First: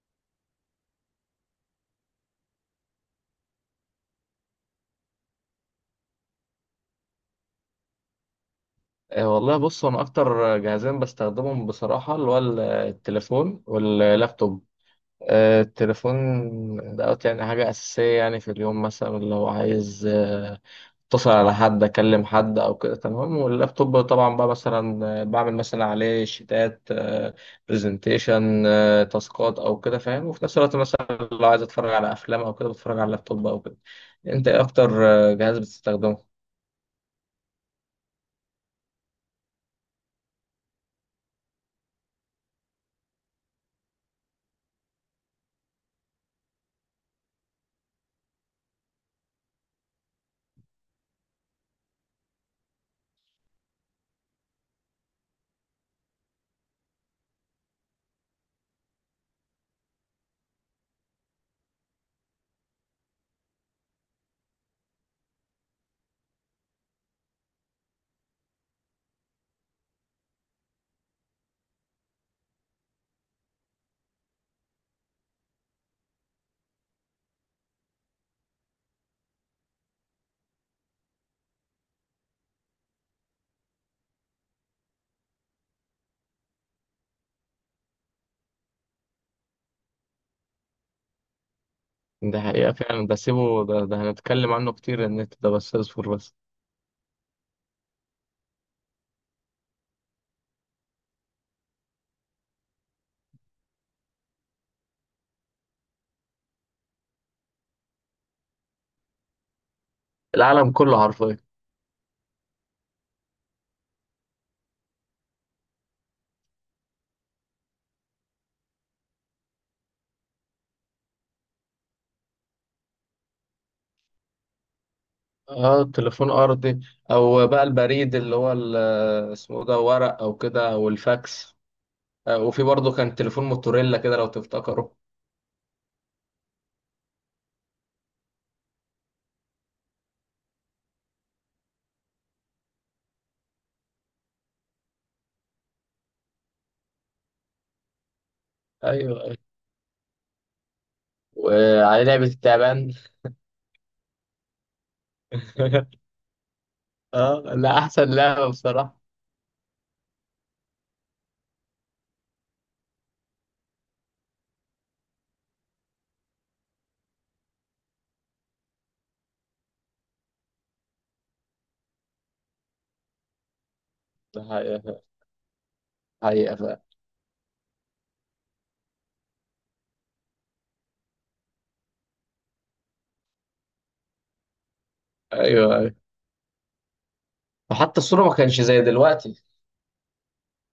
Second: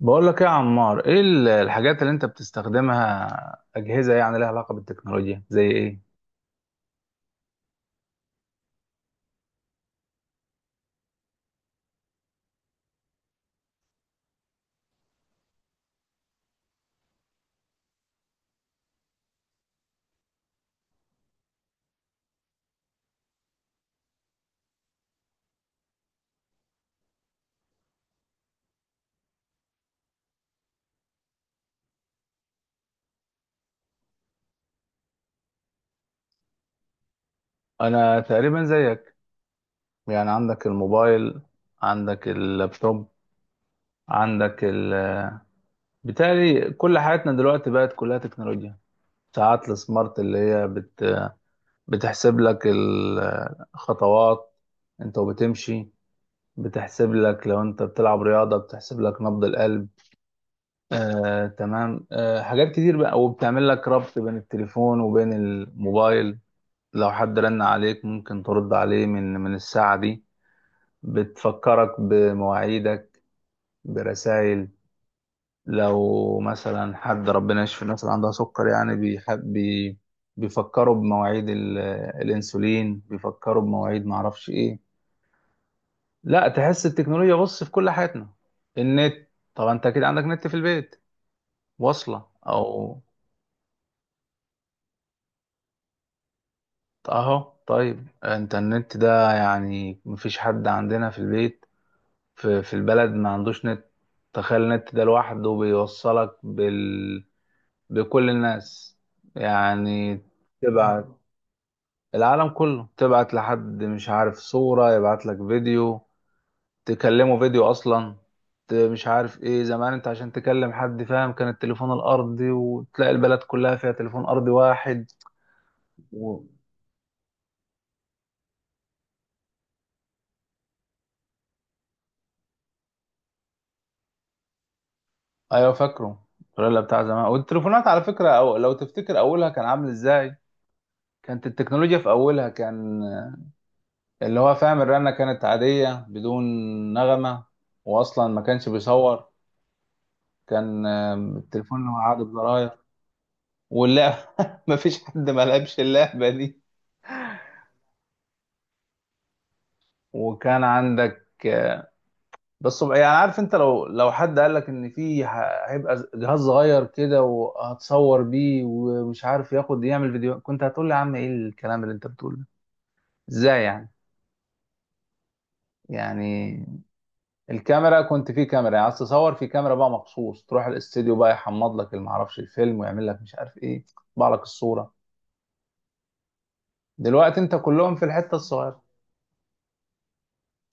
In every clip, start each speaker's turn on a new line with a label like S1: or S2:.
S1: بقول لك ايه يا عمار، ايه الحاجات اللي انت بتستخدمها اجهزه يعني لها علاقه بالتكنولوجيا زي ايه؟
S2: والله بص انا اكتر جهازين بستخدمهم بصراحه اللي هو التليفون واللابتوب. التليفون دوت يعني حاجه اساسيه، يعني في اليوم مثلا لو عايز اتصل على حد، اكلم حد او كده. تمام، واللابتوب طبعا بقى مثلا بعمل مثلا عليه شيتات، برزنتيشن، تاسكات او كده، فاهم؟ وفي نفس الوقت مثلا لو عايز اتفرج على افلام او كده بتفرج على اللابتوب او كده. انت ايه اكتر جهاز بتستخدمه؟
S1: انا تقريبا زيك، يعني عندك الموبايل، عندك اللابتوب، عندك ال بالتالي كل حياتنا دلوقتي بقت كلها تكنولوجيا. ساعات السمارت اللي هي بتحسب لك الخطوات انت وبتمشي، بتحسب لك لو انت بتلعب رياضه، بتحسب لك نبض القلب. تمام. حاجات كتير بقى، وبتعمل لك ربط بين التليفون وبين الموبايل. لو حد رن عليك ممكن ترد عليه من الساعة دي، بتفكرك بمواعيدك برسائل. لو مثلا حد، ربنا يشفي الناس اللي عندها سكر، يعني بيحب بي بيفكروا بمواعيد الانسولين، بيفكروا بمواعيد معرفش ايه. لا، تحس التكنولوجيا، بص، في كل حياتنا. النت، طبعا انت اكيد عندك نت في البيت واصلة
S2: ده حقيقة
S1: او
S2: فعلا، ده سيبه ده، هنتكلم عنه كتير. النت ده بس اصبر بس.
S1: اهو. طيب انترنت ده يعني مفيش حد عندنا في البيت، في البلد ما عندوش نت. تخيل النت ده لوحده بيوصلك بكل الناس، يعني
S2: العالم كله
S1: تبعت
S2: حرفيا.
S1: العالم كله، تبعت لحد مش عارف صورة، يبعت لك فيديو، تكلمه فيديو اصلا. مش عارف ايه زمان، انت عشان تكلم حد فاهم كان التليفون الارضي، وتلاقي البلد كلها فيها تليفون ارضي واحد
S2: اه، تليفون
S1: و...
S2: ارضي. او بقى البريد اللي هو اسمه ده، ورق او كده، او الفاكس. وفي برضه كان تليفون موتوريلا كده لو تفتكروا.
S1: ايوه فاكره الفريلا بتاع زمان، والتليفونات على فكره أو لو تفتكر اولها كان عامل ازاي، كانت التكنولوجيا في اولها كان اللي هو فاهم الرنه كانت عاديه بدون نغمه، واصلا ما كانش
S2: ايوه،
S1: بيصور.
S2: أيوة.
S1: كان التليفون اللي هو
S2: وعلى
S1: عادي
S2: لعبة
S1: بزراير،
S2: التعبان.
S1: واللعب ما فيش حد ما لعبش اللعبه دي.
S2: اه لا، احسن لعبة بصراحة.
S1: وكان عندك بس يعني عارف انت، لو حد قال لك ان في هيبقى جهاز صغير كده وهتصور بيه ومش عارف ياخد يعمل فيديو، كنت هتقول لي يا عم ايه الكلام اللي انت بتقوله؟ ازاي يعني
S2: ده حقيقة فعلا.
S1: يعني
S2: حقيقة فعلا.
S1: الكاميرا، كنت في كاميرا، يعني عايز تصور في كاميرا بقى مخصوص تروح الاستديو بقى يحمض لك اللي معرفش الفيلم، ويعمل لك مش عارف ايه، يطبع لك الصورة.
S2: ايوه، ايوه.
S1: دلوقتي انت كلهم
S2: وحتى
S1: في
S2: الصورة
S1: الحتة
S2: ما كانش زي
S1: الصغيرة.
S2: دلوقتي.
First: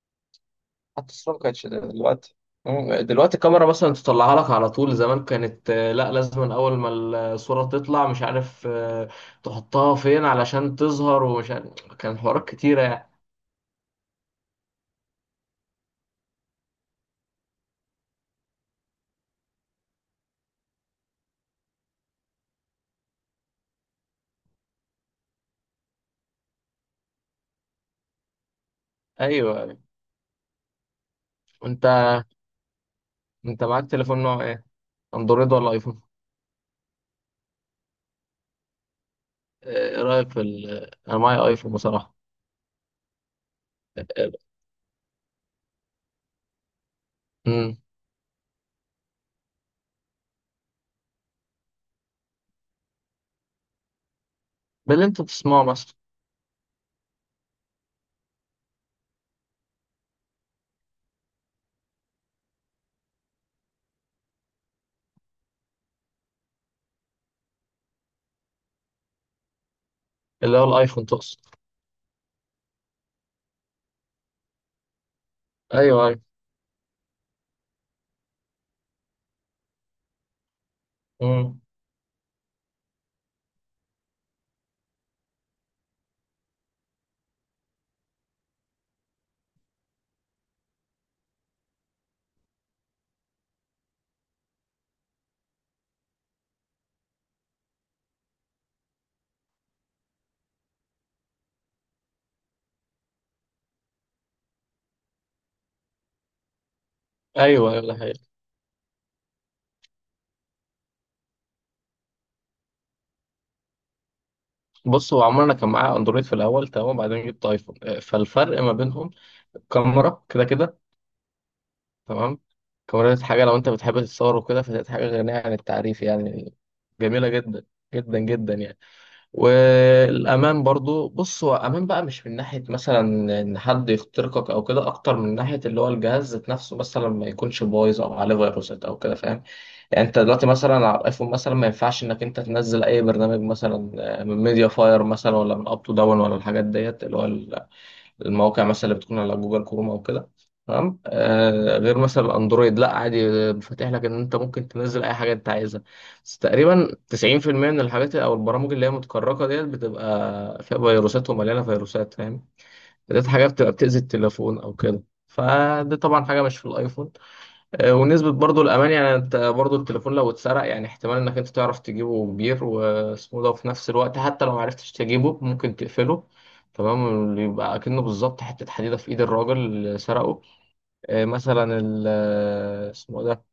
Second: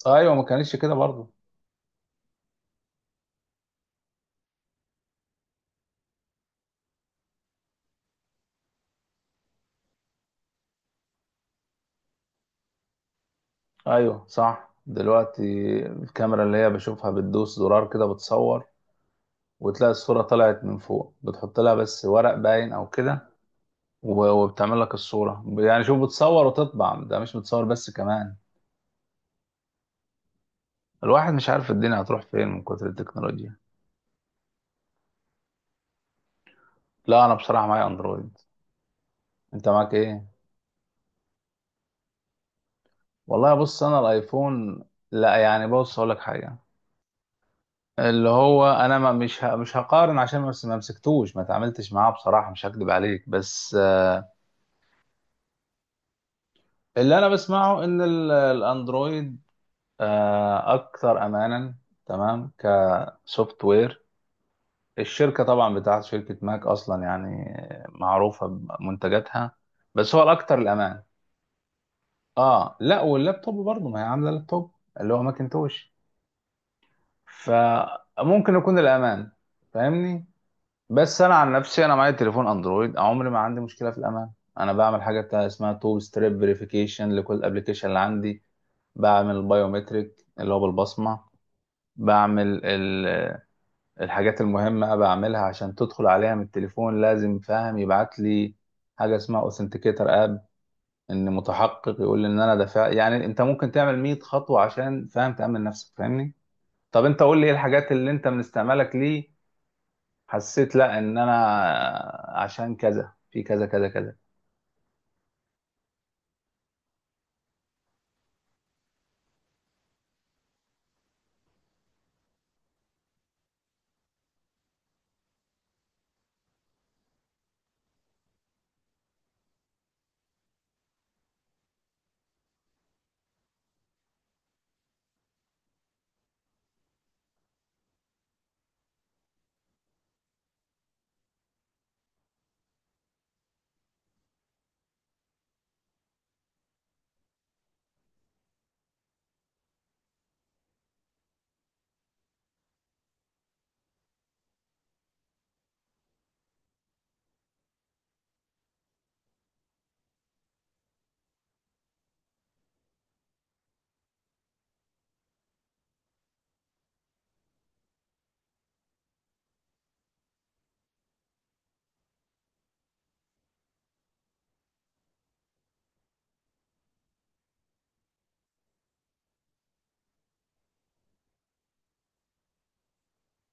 S1: ايوه ما كانتش كده
S2: حتى
S1: برضه.
S2: الصورة ما كانتش دلوقتي. مم. دلوقتي الكاميرا مثلا تطلعها لك على طول. زمان كانت لا، لازم أول ما الصورة تطلع مش عارف تحطها فين علشان تظهر، ومش عارف، كان حوارات كتيرة يعني.
S1: ايوه صح. دلوقتي الكاميرا اللي هي بشوفها بتدوس زرار كده بتصور، وتلاقي الصورة طلعت من فوق بتحط لها بس ورق باين او كده، و- وبتعمل لك الصورة يعني، شوف، بتصور وتطبع، ده مش بتصور بس، كمان
S2: أيوه.
S1: الواحد مش عارف الدنيا
S2: أنت
S1: هتروح فين من كتر التكنولوجيا.
S2: أنت معاك تليفون نوع إيه؟ أندرويد ولا أيفون؟
S1: لا، انا بصراحه معايا اندرويد. انت
S2: آه،
S1: معاك
S2: إيه
S1: ايه؟
S2: رأيك في أنا معايا أيفون بصراحة.
S1: والله بص، انا الايفون، لا يعني بص اقول لك حاجه،
S2: امم.
S1: اللي هو انا ما مش ه... مش هقارن، عشان ما مسكتوش، ما تعاملتش معاه بصراحه، مش هكدب عليك، بس
S2: باللي أنت بتسمعه مثلا.
S1: اللي انا بسمعه ان الاندرويد اكثر امانا. تمام كسوفت وير، الشركه طبعا بتاعت شركه ماك اصلا يعني معروفه بمنتجاتها، بس هو
S2: اللي
S1: الاكثر
S2: هو
S1: الامان.
S2: الأيفون تقصد.
S1: اه لا، واللابتوب برضه، ما هي عامله لابتوب اللي هو ماكنتوش،
S2: أيوه، أيوه.
S1: فممكن يكون الامان، فاهمني. بس انا عن
S2: امم.
S1: نفسي، انا معايا تليفون اندرويد عمري ما عندي مشكله في الامان. انا بعمل حاجه بتاع اسمها تو ستريب فيريفيكيشن لكل الابلكيشن اللي عندي، بعمل البايومتريك اللي هو بالبصمه، بعمل الحاجات المهمه بعملها عشان تدخل عليها من التليفون لازم فاهم يبعت لي حاجه اسمها اوثنتيكيتر اب، ان متحقق يقول لي ان انا دافع. يعني انت ممكن تعمل 100 خطوه عشان فاهم تامن نفسك، فاهمني. طب انت قول لي، ايه
S2: أيوه، أيوه،
S1: الحاجات
S2: ده
S1: اللي
S2: حقيقي.
S1: انت من استعمالك ليه حسيت لا ان انا عشان كذا في كذا كذا كذا.
S2: بص، هو عمرنا كان معايا أندرويد في الأول، تمام، وبعدين جبت أيفون. فالفرق ما بينهم كاميرا، كده كده، تمام. كاميرا ديت حاجة لو أنت بتحب تتصور وكده، فديت حاجة غنية عن التعريف يعني، جميلة جدا، جدا جدا يعني. والأمان برضو، بص، هو أمان بقى مش من ناحية مثلا إن حد يخترقك أو كده، أكتر من ناحية اللي هو الجهاز ذات نفسه مثلا ما يكونش بايظ أو عليه فيروسات أو كده، فاهم؟ يعني أنت دلوقتي مثلا على الأيفون مثلا ما ينفعش إنك أنت تنزل أي برنامج مثلا من ميديا فاير مثلا، ولا من أب تو داون، ولا الحاجات ديت اللي هو المواقع مثلا اللي بتكون على جوجل كروم او كده. تمام، آه، غير مثلا الاندرويد لا، عادي، فاتح لك ان انت ممكن تنزل اي حاجه انت عايزها. بس تقريبا 90% من الحاجات او البرامج اللي هي متكركه ديت بتبقى فيها فيروسات ومليانه فيروسات، فاهم؟ ديت حاجه بتبقى بتاذي التليفون او كده، فدي طبعا حاجه مش في الايفون. ونسبة برضو الأمان، يعني أنت برضو التليفون لو اتسرق، يعني احتمال إنك أنت تعرف تجيبه كبير واسمه ده، وفي نفس الوقت حتى لو معرفتش تجيبه ممكن تقفله، تمام، يبقى أكنه بالظبط حتة حديدة في إيد الراجل اللي سرقه. آه، مثلا ال- آه، اسمه ده.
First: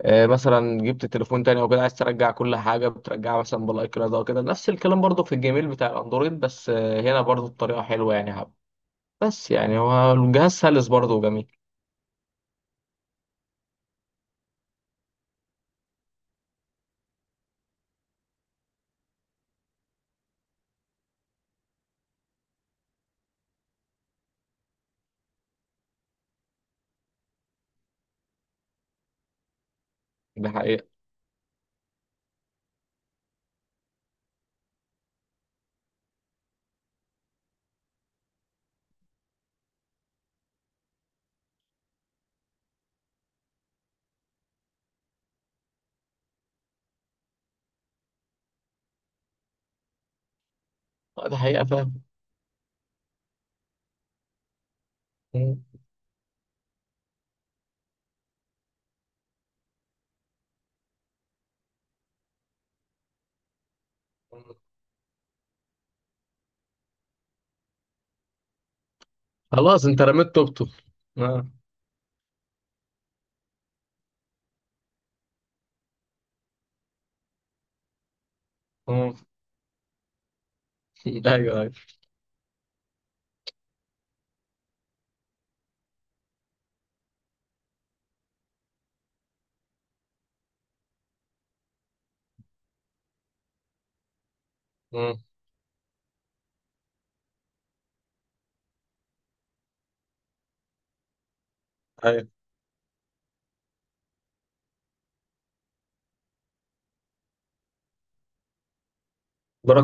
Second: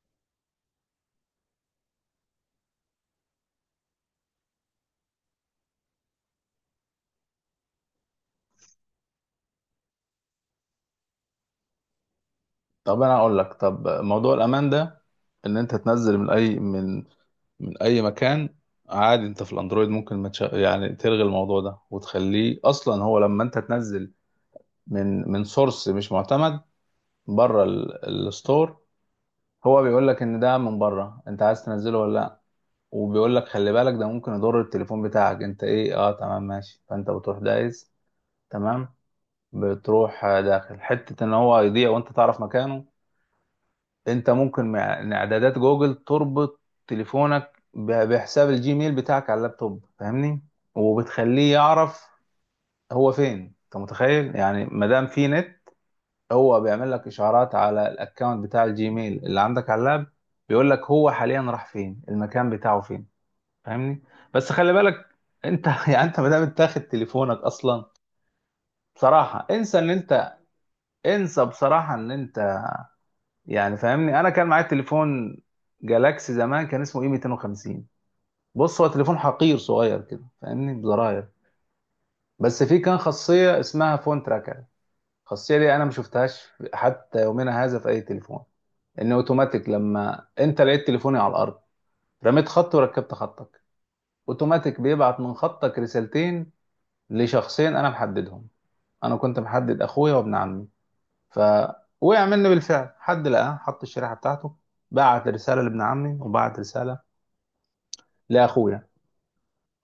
S2: مثلا جبت تليفون تاني أو كده، عايز ترجع كل حاجة بترجعها مثلا بالأي كلاود أو كده، نفس الكلام برضو في الجيميل بتاع الأندرويد، بس هنا برضو الطريقة حلوة يعني، حب. بس يعني هو الجهاز سلس برضو وجميل.
S1: طب انا اقول لك، طب موضوع الامان ده، ان انت تنزل من اي من اي مكان، عادي انت في الاندرويد ممكن ما تش... يعني تلغي الموضوع ده وتخليه. اصلا هو لما انت تنزل من سورس مش معتمد، بره الستور، هو بيقول لك ان
S2: ده
S1: ده من
S2: حقيقة.
S1: بره انت عايز تنزله ولا لا، وبيقول لك خلي بالك ده ممكن يضر التليفون بتاعك، انت ايه، اه تمام ماشي، فانت بتروح دايس تمام، بتروح داخل حتة ان هو يضيع وانت تعرف مكانه. انت ممكن مع إن اعدادات جوجل تربط تليفونك ب- بحساب الجيميل بتاعك على اللابتوب، فاهمني،
S2: ده
S1: وبتخليه
S2: حقيقة،
S1: يعرف هو فين. انت متخيل؟ يعني ما دام في نت،
S2: فاهم.
S1: هو بيعمل لك اشعارات على الاكونت بتاع الجيميل اللي عندك على اللاب، بيقول لك هو حاليا راح فين، المكان بتاعه فين، فاهمني. بس خلي بالك، انت يعني انت، ما دام انت تاخد تليفونك اصلا، بصراحة انسى
S2: خلاص
S1: ان
S2: انت رميت
S1: انت،
S2: توبته.
S1: انسى
S2: اه،
S1: بصراحة ان انت، يعني فاهمني. انا كان معايا تليفون جالاكسي زمان، كان اسمه اي 250، بص هو
S2: اه.
S1: تليفون حقير صغير كده فاهمني، بزراير.
S2: ايوه، ايوه.
S1: بس فيه كان خاصيه اسمها فون تراكر، الخاصيه دي انا ما شفتهاش حتى يومنا هذا في اي تليفون. ان اوتوماتيك لما انت لقيت تليفوني على الارض، رميت خط وركبت خطك، اوتوماتيك
S2: اه،
S1: بيبعت من خطك رسالتين لشخصين انا محددهم. انا كنت محدد اخويا وابن عمي. فوقع
S2: ايوه.
S1: مني بالفعل، حد لقاه، حط الشريحه بتاعته، بعت رساله لابن عمي وبعت رساله لاخويا.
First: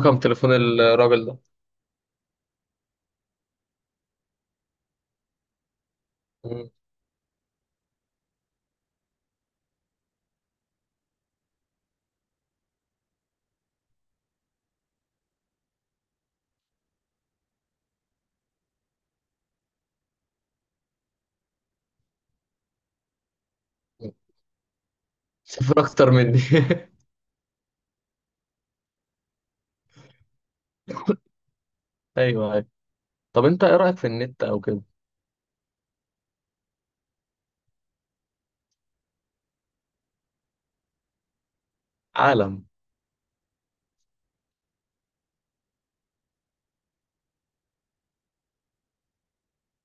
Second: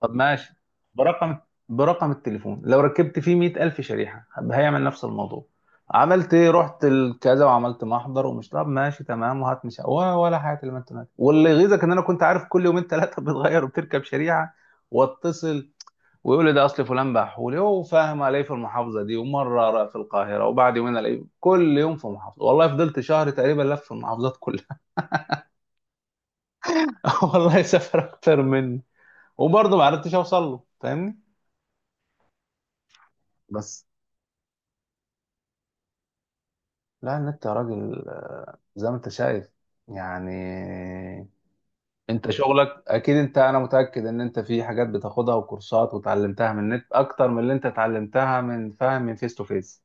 S1: طب
S2: تليفون
S1: ماشي،
S2: الراجل
S1: برقم
S2: ده.
S1: برقم التليفون لو ركبت فيه 100000 شريحة هيعمل نفس الموضوع. عملت ايه،
S2: اه.
S1: رحت الكذا وعملت محضر ومش، طب ماشي تمام، وهات مش ولا ولا حاجة اللي ما انت، واللي يغيظك ان انا كنت عارف كل يومين ثلاثة بتغير وبتركب شريحة. واتصل، ويقول لي ده اصل فلان بحولي هو فاهم، الاقيه في المحافظة دي ومرة ألاقيه في القاهرة، وبعد يومين الاقيه كل يوم في محافظة، والله فضلت شهر تقريبا لف في المحافظات كلها.
S2: صفر اكتر مني.
S1: والله سافر اكتر مني، وبرضه ما عرفتش اوصل له فاهمني.
S2: ايوه، ايوه. طب انت ايه
S1: بس.
S2: رايك في النت او كده؟
S1: لا النت يا راجل، زي ما انت شايف يعني، انت
S2: عالم.
S1: شغلك اكيد، انت انا متأكد ان انت في حاجات بتاخدها وكورسات وتعلمتها من النت اكتر من اللي انت اتعلمتها من فاهم من فيس تو فيس.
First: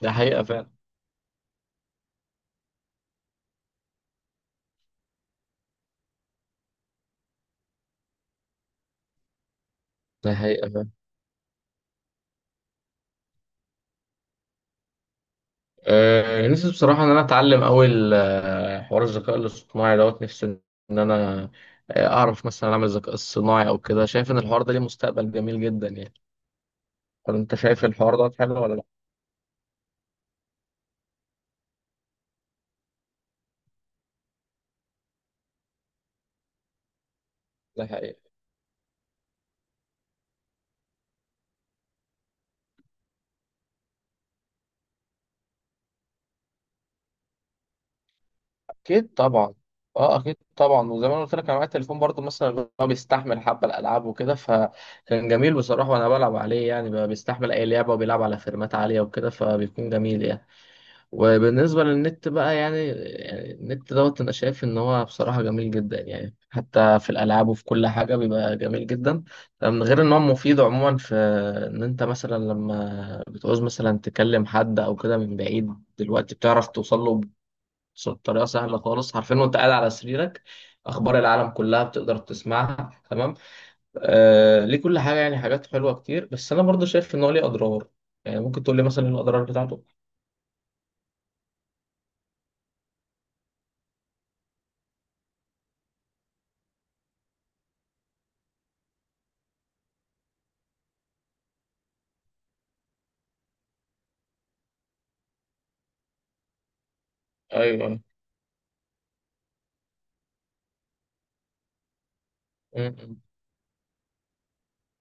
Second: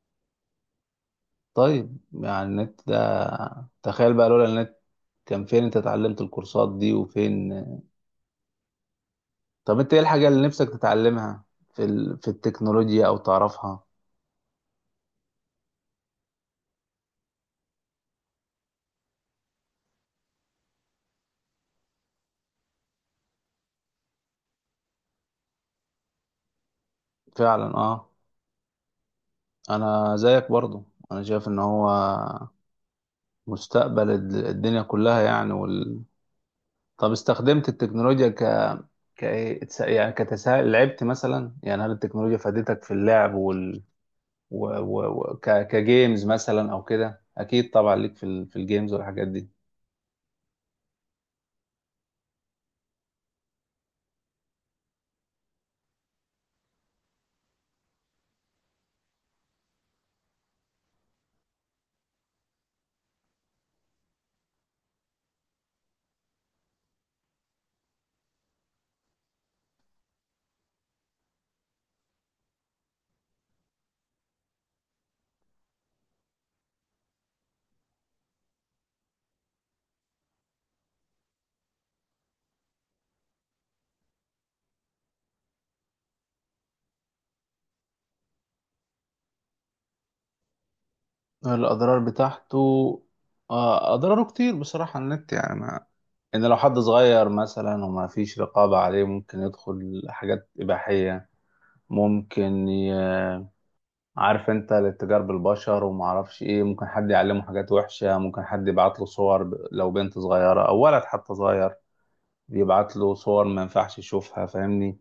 S2: ده حقيقه فعلا.
S1: طيب يعني النت ده، تخيل بقى لولا النت، كان فين انت اتعلمت الكورسات دي وفين؟ طب انت ايه الحاجة
S2: ده
S1: اللي نفسك
S2: حقيقه فعلا.
S1: تتعلمها في التكنولوجيا او تعرفها؟
S2: أه، نفسي بصراحه ان انا اتعلم اول حوار الذكاء الاصطناعي دوت. نفسي ان انا اعرف مثلا اعمل ذكاء اصطناعي او كده. شايف ان الحوار ده ليه مستقبل جميل جدا يعني. طب انت
S1: فعلا
S2: شايف
S1: اه.
S2: الحوار ده حلو ولا لا؟
S1: انا زيك برضو، انا شايف ان هو مستقبل الدنيا كلها يعني. طب استخدمت
S2: ده
S1: التكنولوجيا
S2: حقيقه.
S1: ك... يعني كتسهيل، لعبت مثلا، يعني هل التكنولوجيا فادتك في اللعب وال... و... و... و... ك... كجيمز مثلا او كده؟ اكيد طبعا ليك في الجيمز
S2: اكيد
S1: والحاجات دي.
S2: طبعا. اه اكيد طبعا، وزي ما انا قلت لك انا معايا التليفون برضو مثلا اللي هو بيستحمل حبه الالعاب وكده، فكان جميل بصراحه، وانا بلعب عليه يعني بقى بيستحمل اي لعبه وبيلعب على فريمات عاليه وكده، فبيكون جميل يعني. وبالنسبه للنت بقى، يعني، النت دوت انا شايف ان هو بصراحه جميل جدا يعني، حتى في الالعاب وفي كل حاجه بيبقى جميل جدا، من غير ان هو مفيد عموما في ان انت مثلا لما بتعوز مثلا تكلم حد او كده من بعيد دلوقتي بتعرف توصل له بطريقه سهله خالص، عارفين، وانت قاعد على سريرك اخبار العالم كلها بتقدر تسمعها، تمام، آه، ليه كل حاجه يعني، حاجات حلوه كتير. بس انا برضه شايف ان هو ليه اضرار، يعني ممكن تقول لي مثلا ايه الاضرار بتاعته.
S1: الاضرار بتاعته، اضراره كتير بصراحة. النت يعني ما... ان لو حد صغير مثلا وما فيش رقابة عليه ممكن يدخل حاجات اباحية، ممكن ي... عارف انت الاتجار بالبشر وما اعرفش ايه، ممكن حد يعلمه
S2: ايوه،
S1: حاجات
S2: أيوة.
S1: وحشة، ممكن حد يبعت له صور لو بنت صغيرة او ولد حتى صغير،
S2: م-
S1: يبعت له
S2: م-
S1: صور ما ينفعش يشوفها فاهمني.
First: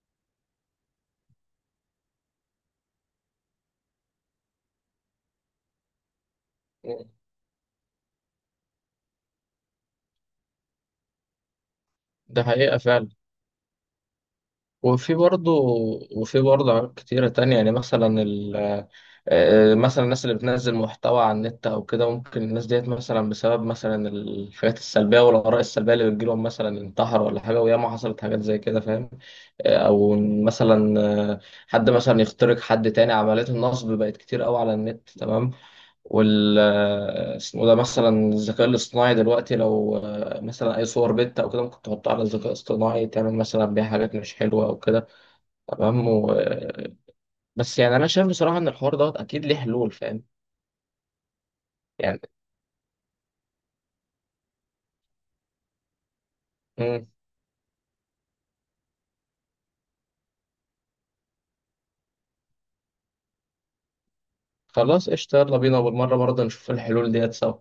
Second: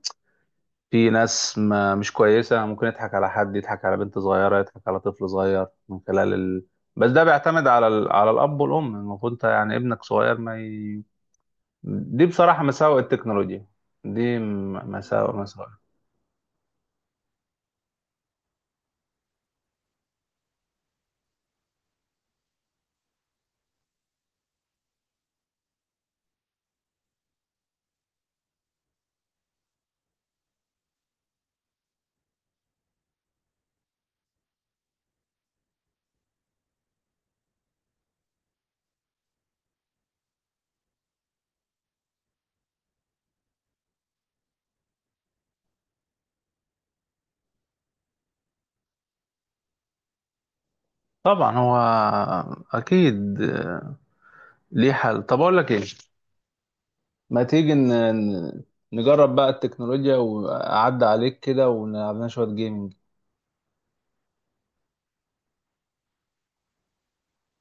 S1: في ناس ما مش كويسة، ممكن يضحك على حد، يضحك على بنت صغيرة، يضحك على طفل صغير من خلال
S2: م.
S1: بس ده بيعتمد على على الاب والام، المفروض انت يعني ابنك صغير ما ي... دي
S2: ده
S1: بصراحة
S2: حقيقه
S1: مساوئ
S2: فعلا.
S1: التكنولوجيا،
S2: وفي
S1: مساوئ
S2: برضه
S1: مساوئ.
S2: وفي برضه عوامل كتيرة تانية يعني، مثلا مثلا الناس اللي بتنزل محتوى على النت أو كده، ممكن الناس ديت مثلا بسبب مثلا الحاجات السلبية والآراء السلبية اللي بتجيلهم مثلا انتحر ولا حاجة، وياما حصلت حاجات زي كده، فاهم. آه، أو مثلا آه، حد مثلا يخترق حد تاني. عمليات النصب بقت كتير قوي على النت، تمام. وال اسمه ده، مثلا الذكاء الاصطناعي دلوقتي لو مثلا أي صور بنت أو كده ممكن تحطها على الذكاء الاصطناعي تعمل مثلا بيها حاجات مش حلوة أو كده، تمام، بس يعني انا شايف بصراحه ان الحوار دوت اكيد ليه حلول، فاهم
S1: طبعا هو
S2: يعني.
S1: اكيد ليه حل. طب اقول لك ايه،
S2: مم.
S1: ما تيجي ن- نجرب بقى التكنولوجيا وأعدي عليك كده ونلعب لنا شوية جيمنج.
S2: خلاص قشطه، يلا بينا، وبالمره برضه نشوف الحلول ديت سوا.